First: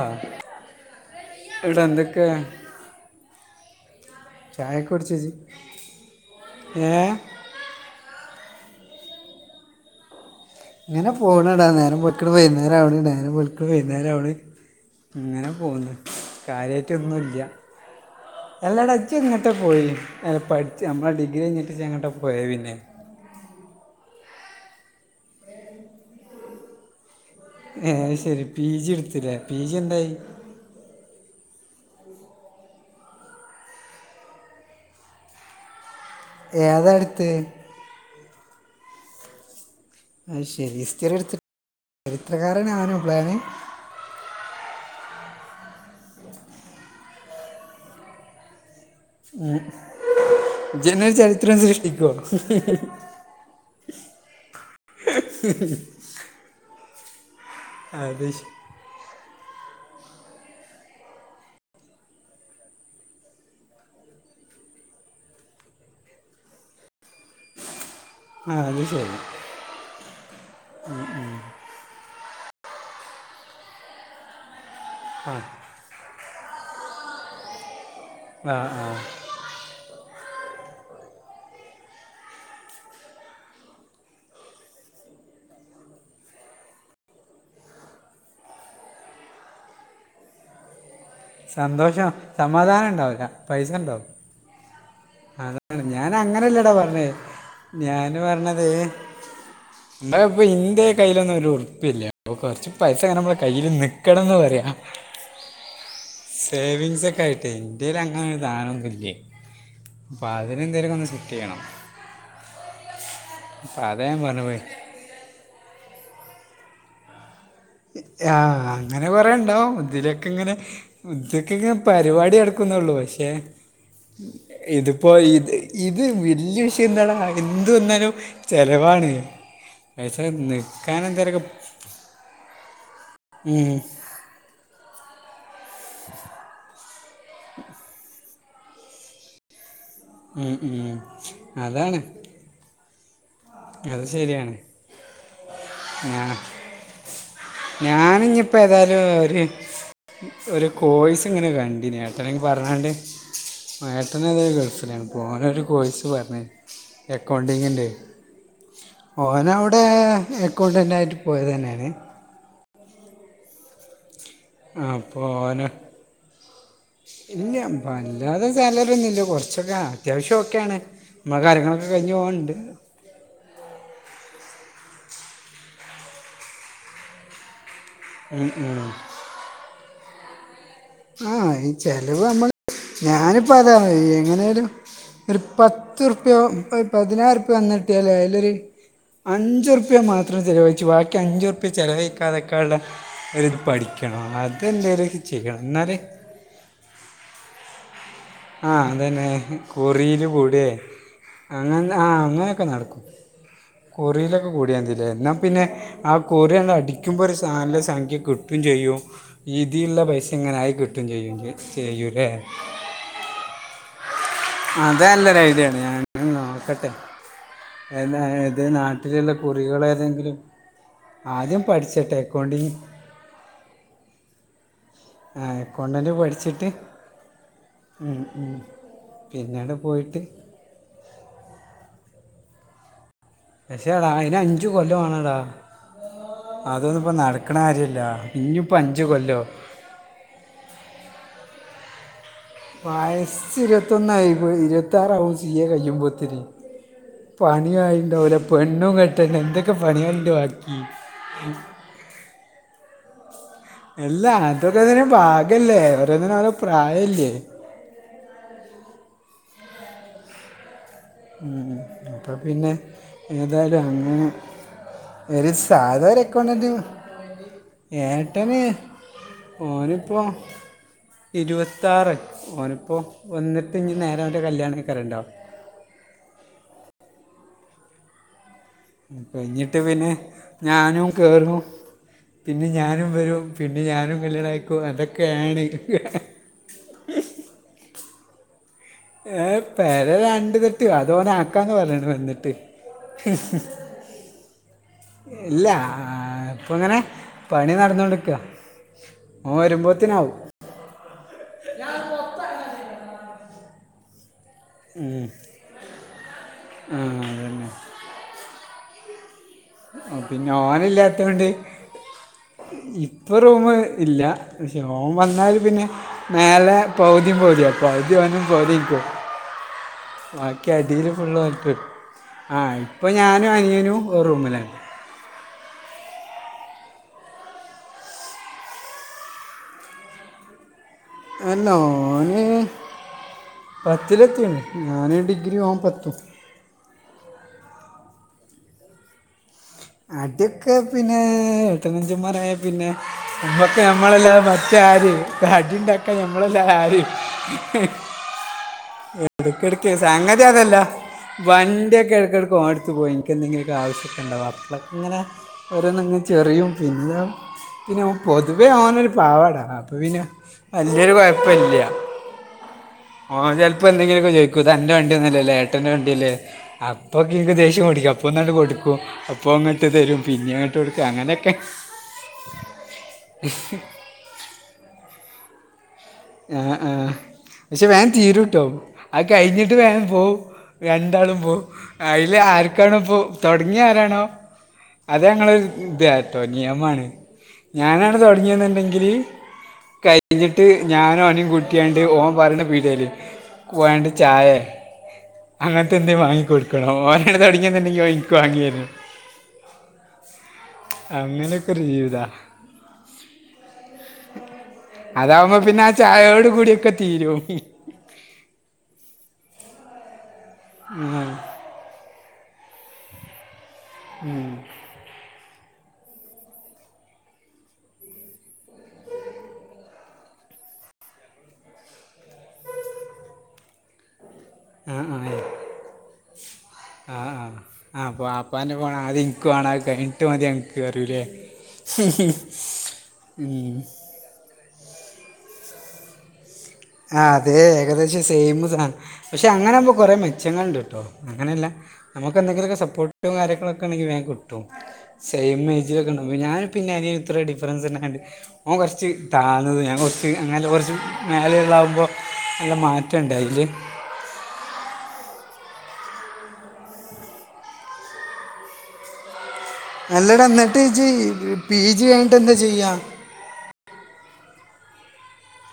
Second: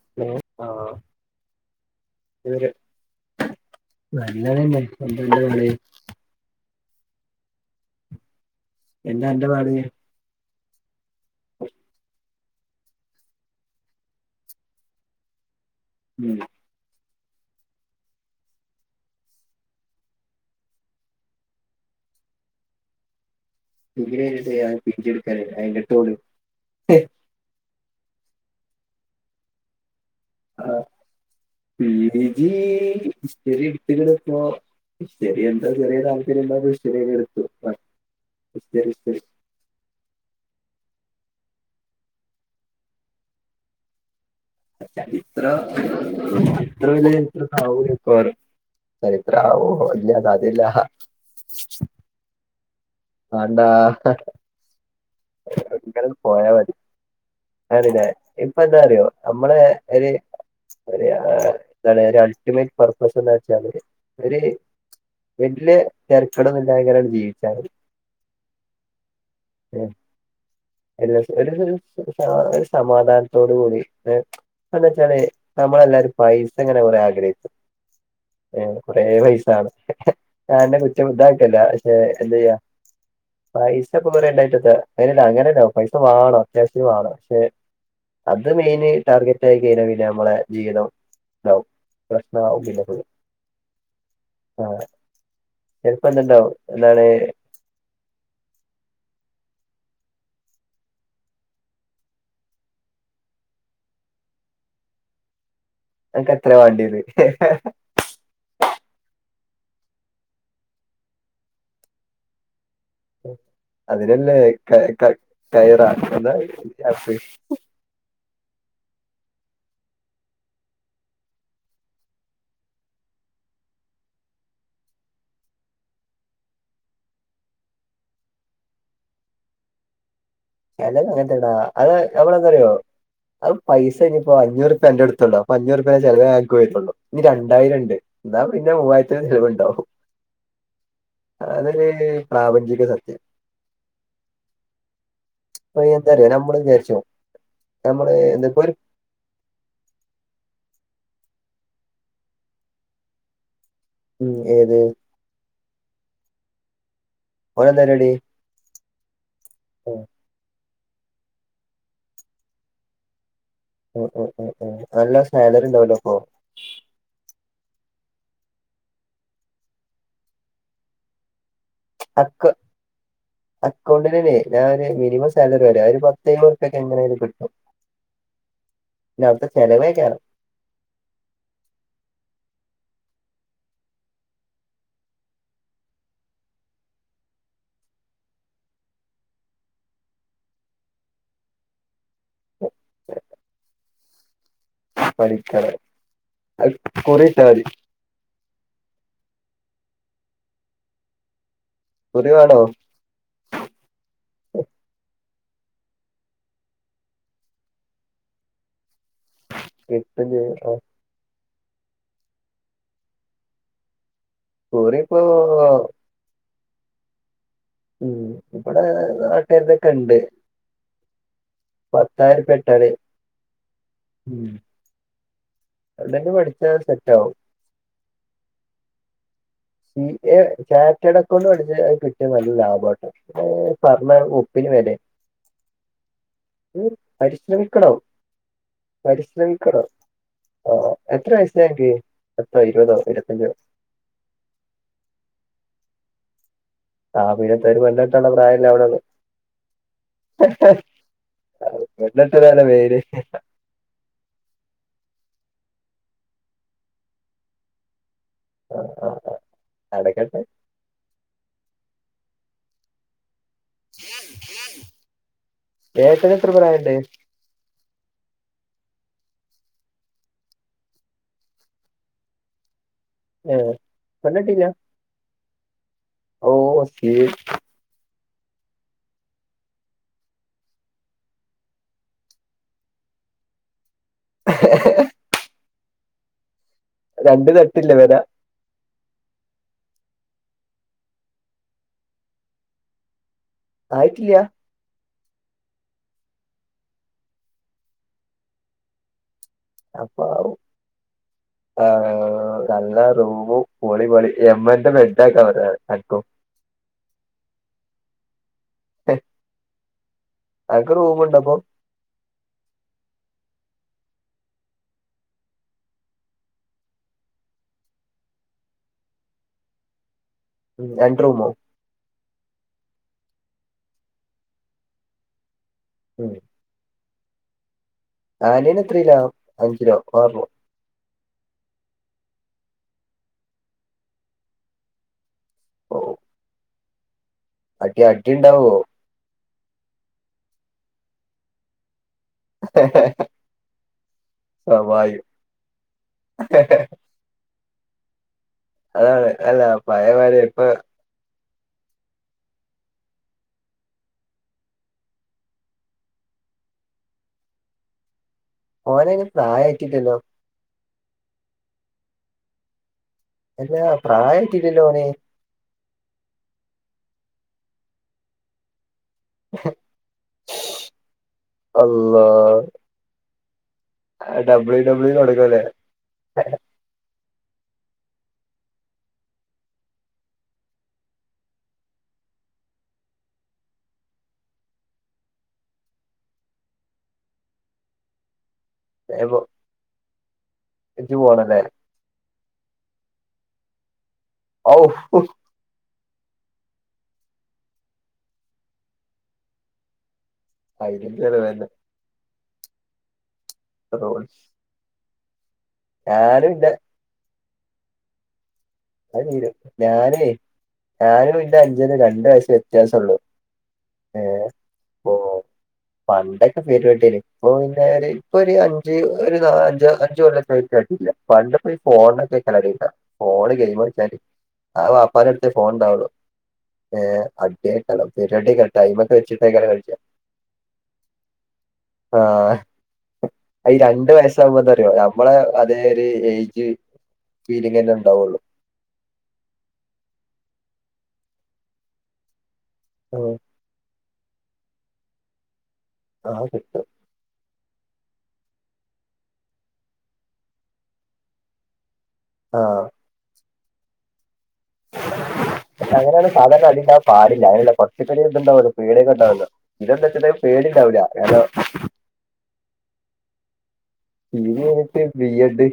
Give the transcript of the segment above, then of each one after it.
ആ എഹ് ആഹ് ഇവിടെ എന്തൊക്കെ ഒരു നല്ലതന്നെ [unintelligible] ഏഹ് എന്റ അന്റ പാട് ഇങ്ങന പോണടാ നേരം വെ ക്ക്ട് വൈകുന്നേരം അവിണ് നേരം വെള്ക്കിണ് വൈകുന്നേരം ആവിണ് ഇങ്ങനെ പോന്ന് ഉം കാര്യായിട്ടൊന്നുല്ല എല്ലടാ ഇജ്ജ് എങ്ങോട്ട പോയേ പഠിച്ച് നമ്മട ഡിഗ്രി ഞെട്ടിച്ച് എങ്ങട്ട പോയെ പിന്നെ ഡിഗ്രി കഴിഞ്ഞിട്ട് ഞാൻ പി ജി എടുക്കാൻ അതിന്റെടുത്തോള് ഏഹ് അത്ശരി പീജി എടുത്തില്ലേ പീജി എന്തായി ആഹ് പീ ജി ഇതു വരെ എടുത്തില്ലേടേ ഇപ്പോ ചെറിയ എന്തോ ചെറിയ ഏതാ എടുത്ത് [unintelligible] അത്ശരി ഹിസ്റ്ററി എടുത്ത് ചരിത്രകാരനാവാനോ പ്ലാന് ചരിത്ര [unintelligible] ഉം ജ് ന്നെ ചരിത്രം സൃഷ്ടിക്കുവോ. വാണ്ടാ ഇങ്ങനങ്ങ് പോയാ മതി. അതന്നെ അത് ശ- ഇപ്പന്താറിയോ അമ്മളെ ഒര് ഒരു. ആഹ് എന്താണ് ഒരു അൾട്ടിമേറ്റ് പർപ്പസ് ന്ന് വെച്ചാലൊരു ഒര് വെല്ലെ തെര്ക്കടന്നുല്ലാതങ്ങനട് ജീവിച്ച ആഹ് അത് ശരി. എൽ എസ് എന്റെടുത്തൊരു ആഹ് ഒരു സമാധാനത്തോട് കൂടി എ എന്ന് വെച്ചാല്. നമ്മളെല്ലരും പൈസങ്ങനെ കൊറെ ആഗ്രഹിച്ച് ആ എ ആ കൊറെ പൈസാണ്. ഞാൻ എന്റെ കുറ്റം ഇതാക്കല്ല പക്ഷെ എന്തെയ്യാ പൈസപ്പ കൊറെ ണ്ടായിട്ടെത്ത അനല്ല അങ്ങല്ല പൈസ വാണം അത്യാവശത്തിന് വാണം പക്ഷെ. അത് മെയിന് ടാർഗറ്റായി കഴിഞ്ഞ പിന്നെ നമ്മളെ ജീവിതം. ഇതാവും സന്തോഷം പ്രശ്നാവും പിന്നെ ഫുള്ള് സമാധാനണ്ടാവൂല പൈസണ്ടാവും. ആഹ് തെ. അതാണ് ഞാനങ്ങനല്ലടാ പർഞ്ഞത് ഞാന് പർഞ്ഞത്. മ്മ പിന്റെ കയ്യിലൊന്നും ഒരുർപ്പ്യല്ലാട്ടോ കൊർച്ച്. പൈസങ്ങനെ മ്മളെ കയ്യില് നിക്കണംന്ന് പറയാ. അനക്ക് എത്രയാ വേണ്ടിയത് സേവിംഗ്സൊക്കെ ആയിട്ടേ. ഇതിലങ്ങനൊരു സാനൊന്നും ഇല്ലേ പ്പ അതിനെന്തെങ്കിലൊക്കൊന്ന് സെറ്റെയ്യണം. അതാ ഞാൻ അതിനല്ലേ പറഞ്ഞു പോയി ക ക കയറാ എന്താ [unintelligible] ആഹ് അങ്ങനെ കൊറേണ്ടാവും ഇതിലൊക്കെങ്ങനെ. ഉദ്ദക്കൊക്കെ പരിപാടി നട്ക്കുന്നൊള്ളൂ പക്ഷേ. ഇത്പ്പോ ഇത് ഇത് വല്ല്യ വിഷയന്താടാ എന്ത് വന്നാലും. ചെലവാണ് പൈസന്ന്. ചെലവ് അങ്ങനത്തെടാ അത് നമ്മളെന്താറ്യോ അത് ഉം പൈസ ഇഞ്പ്പോ അഞ്ഞൂറുപ്യാ അന്റെടുത്തുണ്ടോ. ഇപ്പം അഞ്ഞൂറുപ്യെന്റെ ചെലവെ അനക്ക് വരുണുള്ളു ഇനി രണ്ടായിരണ്ട് എന്നാ പിന്നെ മൂവായിരത്തിന്റെ ചെലവുണ്ടാവും. ഉം ഉം അതൊരു അതാണ്. പ്രാപഞ്ചിക സത്യം. അത് ശെര്യാണ്. പ്പൈനെന്താറ്യോ ഞമ്മള് വിചാര്ച്ചും നമ്മള് എന്തൊക്കരു. ആഹ് ഒരു [unintelligible] സ് ഒരു കോഴ്‌സ്ങ്ങനെ കണ്ടിനി ഏട്ടന് പർഞ്ഞാണ്ട്. ഉം, ഏട്ടനത് ഏത് ഗൾഫിലാണ് അപ്പോനൊരു കോഴ്സ് പറഞ്ഞ് ഓനെന്താ എക്കൗണ്ടിങ്ങിൻ്റെ. പരിപാടി ഓനവ്ടെ ഉം, എക്കൗണ്ടന്റായിട്ട് പോയതെന്നെണ്. ഉം ഉം ഉം ഉം നല്ല അപ്പോൾ ഓന് സാലറിണ്ടാവല്ലോ പ്പോ. ഇല്ല വല്ലാതെ സാലറിന്നുല്ല കൊർച്ചൊക്കെ അത്യാവശ്യം ഒക്കെയാണ്. മ്മളെ കാര്യങ്ങളൊക്കെ കഴിഞ്ഞ് പോണ്ട്. അക്കൗണ്ടിലേനി ഞാനൊരു മിനിമം സാലറി പറ്യാ ഒരു പത്തയ്മ്പുർപ്പ്യൊക്കെ എങ്ങനായാലും കിട്ടും. ഉം ഉം. ല്ല അവിട്ത്തെ ചെലവേയ്ക്കാരം. ആഹ് ഈ ചെലവ് മ്മള് ഞാനിപ്പതാ എങ്ങനെലും. ഒരു പത്തുർപ്യോ ഒരു പതിനായിരുർപ്യ വന്ന്ട്ട്യാലായി അയ്ലൊര്. അഞ്ചുർപ്യ മാത്രം ചെലവഴിച്ചു ബാക്കി അഞ്ചുർപ്യ ച ചെലവയിക്കാതെക്കാള്ളെ. ഒരിത് പഠിക്കണം അതെന്തേലും. ചെയ്യണം പഠിക്കണം എന്നാൽ അത് കുറിട്ടാതി. ആഹ് അതെന്നെ കുറീല് കൂടെ അങ്ങന ആ കുറി വേണോ അങ്ങനൊക്കെ നട്ക്കും. കുറീലൊക്കെ കൂട്യാതിലെ ന്നാ പിന്നെ. ആ കുറ്യണ്ട് അടിക്കുമ്പോ ഒരു സാ നല്ല സംഖ്യ കിട്ടും ചെയ്യും. ഇതീള്ള കിട്ടും ചെയ്യും. പൈസങ്ങനായി ആ, കിട്ടും ചെയ്യും ചെയ്യൂലേ. കുറി അതല്ലൊരു ഇപ്പോ ഐഡ്യേണ് ഞാനൊന്ന് നോക്കട്ടെ. ഉം ഏന്നെ ഏത് ഇവിടെ നാട്ടിലുള്ള നാട്ടുകാരുടെക്കെ ഉണ്ട് കുറികളെതെങ്കിലും. ആദ്യം പഠ്ച്ചട്ടേ പത്തായിരറുപ്യ എക്കൗണ്ടിങ്ങ്. ഇട്ടാല് ഉം. ആഹ് അതിലണ്ട് പഠിച്ചാ സെറ്റാവും മ് മ് പിന്നീട് സി പോയിട്ട് എ ചാറ്റേഡ് അക്കൗണ്ട് പഠിച്ച അത് കിട്ടിയാ നല്ല ലാഭാട്ടോ അത് പക്ഷേ എടാ പറഞ്ഞാൽ അതിന് അഞ്ച് ഒപ്പിന് വെലെ കൊല്ലം വേണടാ രും അതൊന്നും ഇപ്പം നടക്കണ പരിശ്രമിക്കണം കാര്യമില്ല ഇനിയിപ്പോൾ അഞ്ച് കൊല്ലോ പരിശ്രമിക്കണം ആഹ് ആഹ് എത്ര വയസായി അനക്ക് പത്തോ ഇരുപതോ ഇരുബത്തഞ്ചോ വയസ്സ് [unintelligible] ഇരുപത്താറാവും സി എ കയ്യുമ്പോത്തിന് ആ ഇരുപത്താറ് പെണ്ണെട്ടാനുള്ള പണിയായിണ്ടാവൂല പ്രായല്ലേ പെണ്ണും അവിടെന്ന് കെട്ടണ്ടേ എന്തൊക്കെ പണികൾണ്ട് ബാക്കി ഉമ് പെണ്ണെട്ടലാണോ മെയിന് എല്ല അതൊക്കെ അതിന്റെ ഭാഗല്ലേ ഓരോന്നിനും ഓരോ പ്രായില്ലേ ആഹ് ആഹ് ആഹ് നടക്കട്ടെ മ് അപ്പപ്പിന്നെ ഏതായാലും അങ്ങനെ ഒരു സാധാ ഒരു ഏട്ടന് എത്ര അക്കൗണ്ടേന്റ് പ്രായണ്ട് ഏട്ടന് ഓനിപ്പോ ഇരുവത്താറ് ഓനിപ്പോ ഏ വന്നിട്ട് ഇഞി നേരോന്റെ കല്യാണയിക്കാരണ്ടാ ഓഹ് അസി കഴിഞ്ഞിട്ട് പിന്നെ ഞാനും കേറും പിന്നെ ഞാനും വരും പിന്നെ ഞാനും കല്യാണം കയിക്കും അതൊക്കെയാണ് രണ്ടു തട്ടില്ലേ പേരാ ഏഹ് പേര രണ്ട തെട്ട് അത് ഓൻ ആക്കാന്ന് പറഞ്ഞിണ് വന്നിട്ട് ആയിട്ടില്ല ഇല്ല ഇപ്പ ഇങ്ങനെ പണി നടന്നോണ്ടിക്കോ ഓൻ വരുമ്പോത്തിന ആവും അപ്പാവു ആഹ് നല്ല റൂമും പോളി പോളി എമ്മന്റെ മെഡക്കാ പറഞ്ഞ അക്കും ആഹ് അതന്നെ ഏഹ് ആഹ് പിന്നെ ഓനല്ലാത്തോണ്ട് ഇപ്പൊ റൂം ഇല്ല ഓൻ വന്നാല് പിന്നെ മേലെ പൗതിയും പൗതിയ പൗതി വന്നും പൗതി ന്ക്കും ബാക്കി ഉം അടിയിൽ രണ്ട് ഫുള്ള് റൂമോ ഓല്ക് ആഹ് ഇപ്പം ഞാനും അനിയനും റൂമിലുണ്ട് ഉമ് ആനിയൻ എത്രല്ല അഞ്ചിലോ ആർ ലൊ എല്ല ഓന് പത്തില എത്തീൺ ഞാൻ ഡിഗ്രി ഓൻ ഓ പത്തും അടി അടി യുണ്ടാവോ അടിക്കെ പിന്നെ പത്തനഞ്ചമായ പിന്നെ നമ്മക്ക് നമ്മളെല്ല മറ്റ ആര് സ്വാഭാവികം അടിണ്ടാക്കാൻ ഞങ്ങെല്ല ആരും അതാണ് എടുക്ക അല്ല എടുക്ക പഴയമാതിരി സാങ്കതി ഇപ്പൊ അതല്ല വണ്ടിയൊക്കെ ഇടക്ക് ഓനെ ടുത്ത് പോയി എനക്ക് എന്തങ്കിലൊക്ക ആശ്യമഉണ്ടോ ക്ക ഇങ്ങനെ ഓരോന്നങ്ങനങ് ചെറിയും പിന്നെ പിന്നെ പൊതുവേ അവനൊരു ഓനയിന് പാവാടാ അപ്പൊ പ്രായായിട്ടില്ലല്ലോ പിന്നെ വല്യൊരു കൊഴപ്പല്ല ഓന് അല്ല ചപ്പോ എന്തെങ്കിലൊക്കെ ചോയിക്കും ഇത് പ്രായായിട്ടില്ലല്ലോ അന്റെ ഓന് വണ്ടിന്നല്ലല്ലേ ഏ ട്ടന്റെ വണ്ടി ല്ലേ അപ്പൊക്കെ എനിക്ക് ദേഷ്യം പിടിക്കും അപ്പൊ ഒന്നണ്ട് കൊടുക്കും ഇപ്പ അങ്ങോട്ട് തരും പിന്നെങ്ങോട്ട് കൊടുക്കും അങ്ങനെയൊക്കെ അള്ളാ ഡബ്ല്യൂ ഡബ്ല്യൂ കൊക്കും അല്ലേ ആഹ് ആഹ് പക്ഷെ വേൻ തീരുട്ടോ ആഹ് കഴിഞ്ഞിട്ട് വേൻ പോവും രണ്ടാളും പോവും അതില് ആർക്കാണോ പോ തുടങ്ങിയ ആരാണോ അതെ ഞങ്ങളൊരു ഇത കേട്ടോ നിയമാണ് ഞാനാണ് തുടങ്ങിയെന്നുണ്ടെങ്കിൽ ഇപ്പൊ കഴിഞ്ഞിട്ട് ഇജ്ജ് ഞാൻ ഓനെ പോണല്ലേ കുട്ടിയ ഓന് പറീണ പീഡിയേൽ വേണ്ട് ചായെ ഔ അങ്ങനത്തെന്നെ വാങ്ങി കൊടുക്കണം ഓനണ് തൊടങ്ങിയ പിന്നെ ഓൻ ഇൻക്ക് വാങ്ങേരും വാങ്ങിയരുന്നു അതിലും ചെലവന്നെ അങ്ങനൊക്കെ ഒരു ജീവിതാ [unintelligible] അതവുമ്പോ പിന്നെ ആ ചായയോട് ഞാനും ഇല്ല കൂടിയൊക്കെ തീരും അത് തീരും ഞാനും ഞാനും ഇന്റെ അഞ്ജനും രണ്ട്‌ വയസ് വ്യത്യാസം ഉള്ളു ഉം പണ്ടൊക്കെ പെരും അടി അയ്നിം ഇപ്പൊ പിന്നെ ഒരു ഇപ്പൊ ഒരു അഞ്ച് ഒരു അഞ്ച് അഞ്ച് കൊല്ലൊക്കെ ആയിട്ട് അടില്ല പണ്ടപ്പോ ഈ ഫോണൊക്കെ ക്കറിയില്ല ഫോണ് ഗെയിമളിച്ചാല് അഹ്‌ വാപ്പാന്റെ അടുത്തേ ഫോൺ ഉണ്ടാവുള്ളു ഏഹ് ആഹ് ആഹ്‌ അടിയായിക്കാരം അപ്പൊ പരിപാടിയൊക്കെ വാപ്പാന്റെ ഫോണ് ടൈമൊക്കെ ആദ്യം ഇൻക്ക് വെച്ചിട്ടേക്കാരം വാണം അത് കളിച്ച കഴിഞ്ഞിട്ട് മതി അനക്ക് അറിയൂലേ ആഹ് [unintelligible] ഈ രണ്ട് വയസ് ആകുമ്പോ ന്താറിയോ ഞമ്മളെ അതേ ഒരു എയ്ജ് ആഹ്‌ അതെ ഏകദേശം സെയിം സാണ് പക്ഷെ അങ്ങനാവുമ്പോ കൊറെ മെച്ചങ്ങൾണ്ട് ട്ടോ അങ്ങനെയല്ല നമുക്ക് എന്തെങ്കിലൊക്കെ സപ്പോർട്ടും ആഹ് കാര്യങ്ങളൊക്കെ ക്കെണ്ടെങ്കിൽ വേം കിട്ടും സെയിം ഏജിലൊക്കെണ്ടാവും ആഹ് ഞാനും കിട്ടും പിന്നെ അനിയനും ഇത്ര ഡിഫ്രൻസ്ണ്ടായോണ്ട് ഓൻ കൊറച്ച് താന്നത് ഞാൻ കൊറച്ച് അങ്ങനല്ല കൊറച്ച് മേലെയുള്ളാകുമ്പോ നല്ല ആഹ് മാറ്റ റ്റണ്ടയില് അങ്ങനെണ് സാധാരണ അടി ഇണ്ടാവാൻ പാടില്ല അയിനുള്ള കൊറച്ചൊക്കൊരു ഇതിണ്ടാവൊള്ളൂ പേടിയൊക്കെണ്ടാവൊള്ളൂ അല്ലട എന്നിട്ട്ഞ്ച് പി ജി കയിഞ്ഞിട്ടെന്താ ചെയ്യാ പിജി കഴിഞ്ഞിട്ട് ബി എഡ്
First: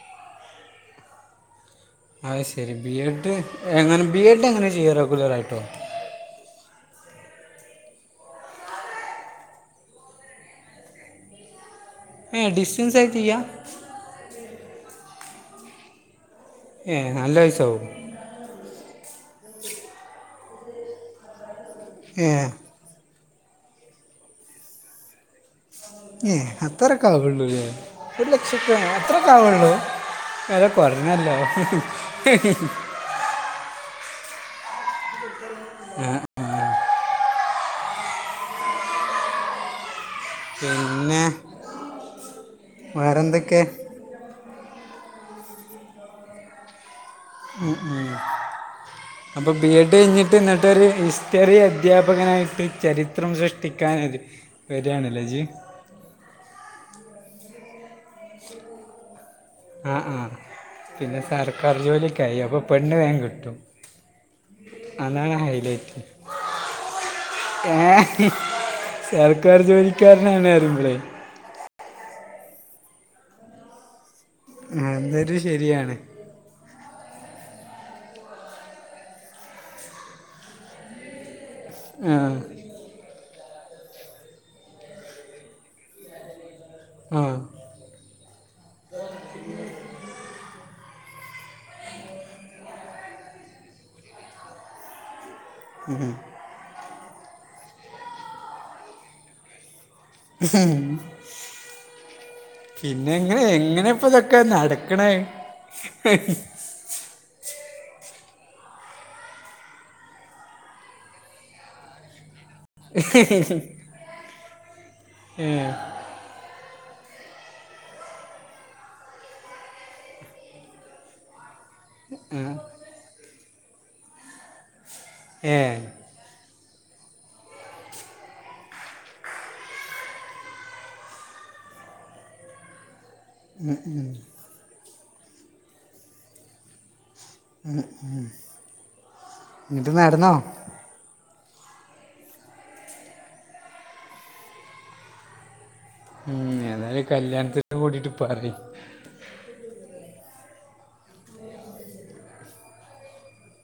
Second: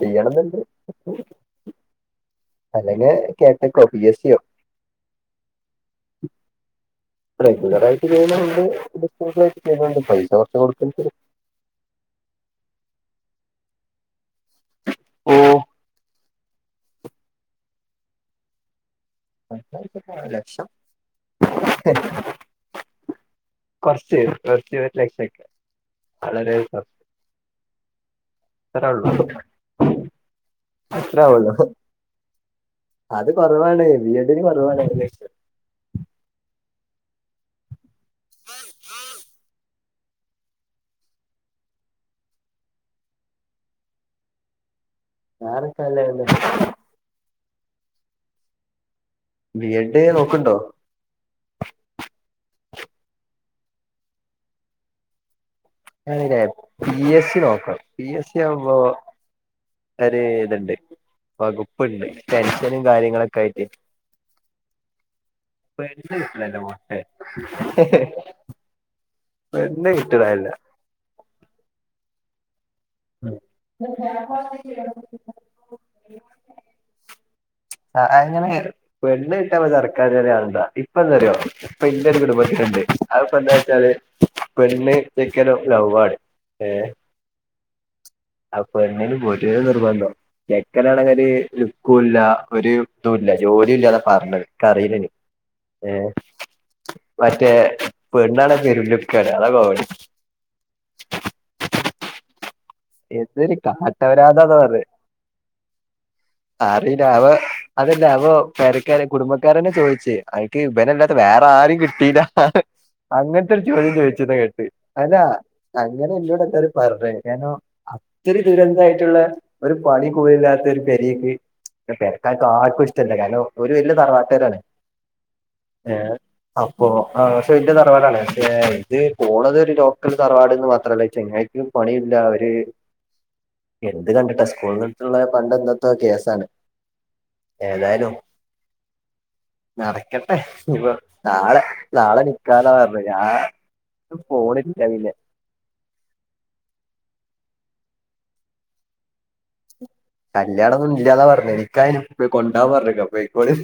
ചെയ്യണന്ന്ണ്ട് അഹ്‌ ശരി ബി എഡ് കേട്ടക്കോ പി എങ്ങനെ എസ് ബി സിയോ എഡ് എങ്ങനെ ചെയ്യ റെഗുലറായിട്ടോ റെഗുലറായിട്ട് ചെയ്യുന്ന ഒണ്ട് ഡിസ്റ്റൻസ് ആയിട്ട് ചെയ്യുന്നുണ്ട് പൈസ കൊറച്ച് കൊടുക്കേണ്ടിവരും ഏഹ്‌ ഡിസ്റ്റൻസായി ചെയ്യാ ഓഹ്‌ ഏഹ്‌ നല്ല പൈസാവോ [unintelligible] ലക്ഷം ഏഹ്‌ കൊറച്ച് കൊറച്ച് [unintelligible] ഏഹ്‌ അത്രക്കാവൊള്ളൂല്ലേ ഒരു ലക്ഷക്കെ അത്ര ഉള്ളൂ അത്രക്കാവുള്ളൂ അത് അത്ര കൊറഞ്ഞല്ലേ ഉള്ളൂ അത് കൊറവാണ് ബി എഡിന് കൊറവാണ് ഒരു ലക്ഷം ഏഹ്‌ ഏഹ് ആഹ ആഹ [inaudible] പിന്നെ വേറെന്തൊക്കെ [unintelligible] മ് മ് അപ്പൊ ബി എഡ് കഴിഞ്ഞിട്ട് എന്നിട്ടൊരു സ് ചെറിയ അധ്യാപകനായിട്ട് ചരിത്രം സൃഷ്ടിക്കാൻ വരി വരിയാണ്ല്ലേ ഇജ്ജ് ഞാനില്ലേ പി എസ് സി നോക്കണം പി എസ് സി ആവുമ്പോ ആ ആ ഒരീതുണ്ട് പിന്നെ സർക്കാർ വകുപ്പുണ്ട് ജോലിക്കായി അപ്പോൾ ടെൻഷനും പെണ്ണ് വേഗം കാര്യങ്ങളൊക്കെ കിട്ടും ആയിട്ട് അതാണ് ഹൈലൈറ്റ് [unintelligible] ഇഷ്ടല്ല മൊട്ടേ ഏ സർക്കാർ ജോലിക്കാരനാണ് അറിമ്പളേ ഉം മ് ഇതൊരു ശരിയാണ് ആ അങ്ങനെ പെണ്ണ് കിട്ടാൻ ഇപ്പം സർക്കാർ ജോലി ആവണ്ടാ ഇപ്പം എന്താറിയോ ഇപ്പൊ ആ ഇന്റൊരു കുടുംബത്തിലുണ്ട് അതിപ്പോ എന്താവച്ചാല് പെണ്ണ് ചെക്കനും ലവ്വാണ് ഏഹ്‌ ആഹ്‌ ആ പെണ്ണിന് ഒരേ നിർബന്ധം ചക്കനാണങ്കില് ഒരുലുക്കുല്ല ഒരു ഇതുല്ലാ ജോലി ഇല്ലാന്നാ പറഞ്ഞത് എക്കറിയില്ല എനി [inaudible] ഏഹ് മറ്റേ പെണ്ണാണേൻ പേരും ലുക്കാണ് അതാ കോമഡി [inaudible] പിന്നെ എങ്ങനെ എന്തൊരു എങ്ങനെപ്പ ഇതൊക്കെ കാട്ടവരാന്താന്ന് നടക്കണേ അറില്ലാവോ അതല്ലാവോ പെരക്കാരെ കുടുംബക്കാരന്നെ ചോയിച്ച് അയിക്ക് ഇവനല്ലാതെ വേറെ ആരും കിട്ടീല്ല അങ്ങട്ടൊരു ചോദ്യംചോയിച്ചെന്ന് കേട്ട് അനാ ഏ അങ്ങനെ എഞ്ചോട് എല്ലാരും പറഞ്ഞേ അത്രേദുരന്തായിട്ടുള്ള ഒരു പണി കൂടില്ലാത്ത ഒരു പൊരയ്ക്ക് പെരക്കാർക്കാർക്കും ഇഷ്ടല്ല കാരണം ഒര് വല്ല്യ തറവാട്ടരാണ് ഏഹ് അപ്പൊ ആ പക്ഷെ വലിയ തറവാടാണ് ന്റെ ഇത് പോണത് ഒരു ലോക്കൽ തറവാട്ന്ന്മാത്രല്ല ഈ ചങ്ങായി ഒര് പണിയില്ല ഒര് എന്ത് കണ്ടിട്ടാ സ്കൂളിനടുത്തുള്ള പണ്ടെന്തെത്തോ കേസാണ് ഏതായാലും എന്നിട്ട് നടന്നോ നടക്കട്ടെ ഇപ്പ നാളെ നാളെ നിക്കാന്നാ പറഞ്ഞേ ഞാൻ പോണില്ല പിന്നെ ഉം എന്നാല് കല്യാണത്തിന് കൂടിട്ട് പറയ് കല്യാണം ഒന്നും ഇല്ലാന്നാ പറഞ്ഞേ നിക്കാഹിന് പോയി കൊണ്ടോവാൻ പറഞ്ഞിക്ക് പോയിക്കോളി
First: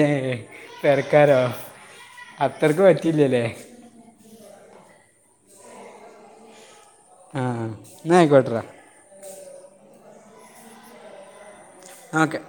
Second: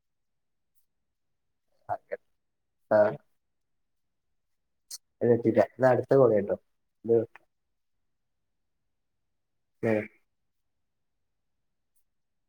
ഏഹ് പെരക്കാരോ അത്രയ്ക്ക് പറ്റിയില്ലല്ലേ പറ്റീല ഇതാ അടുത്ത കോള് വരുന്നു ഉം ആഹ് ന്നാ ആയി കൊട്രെഡാ ഉം ഓക്കെ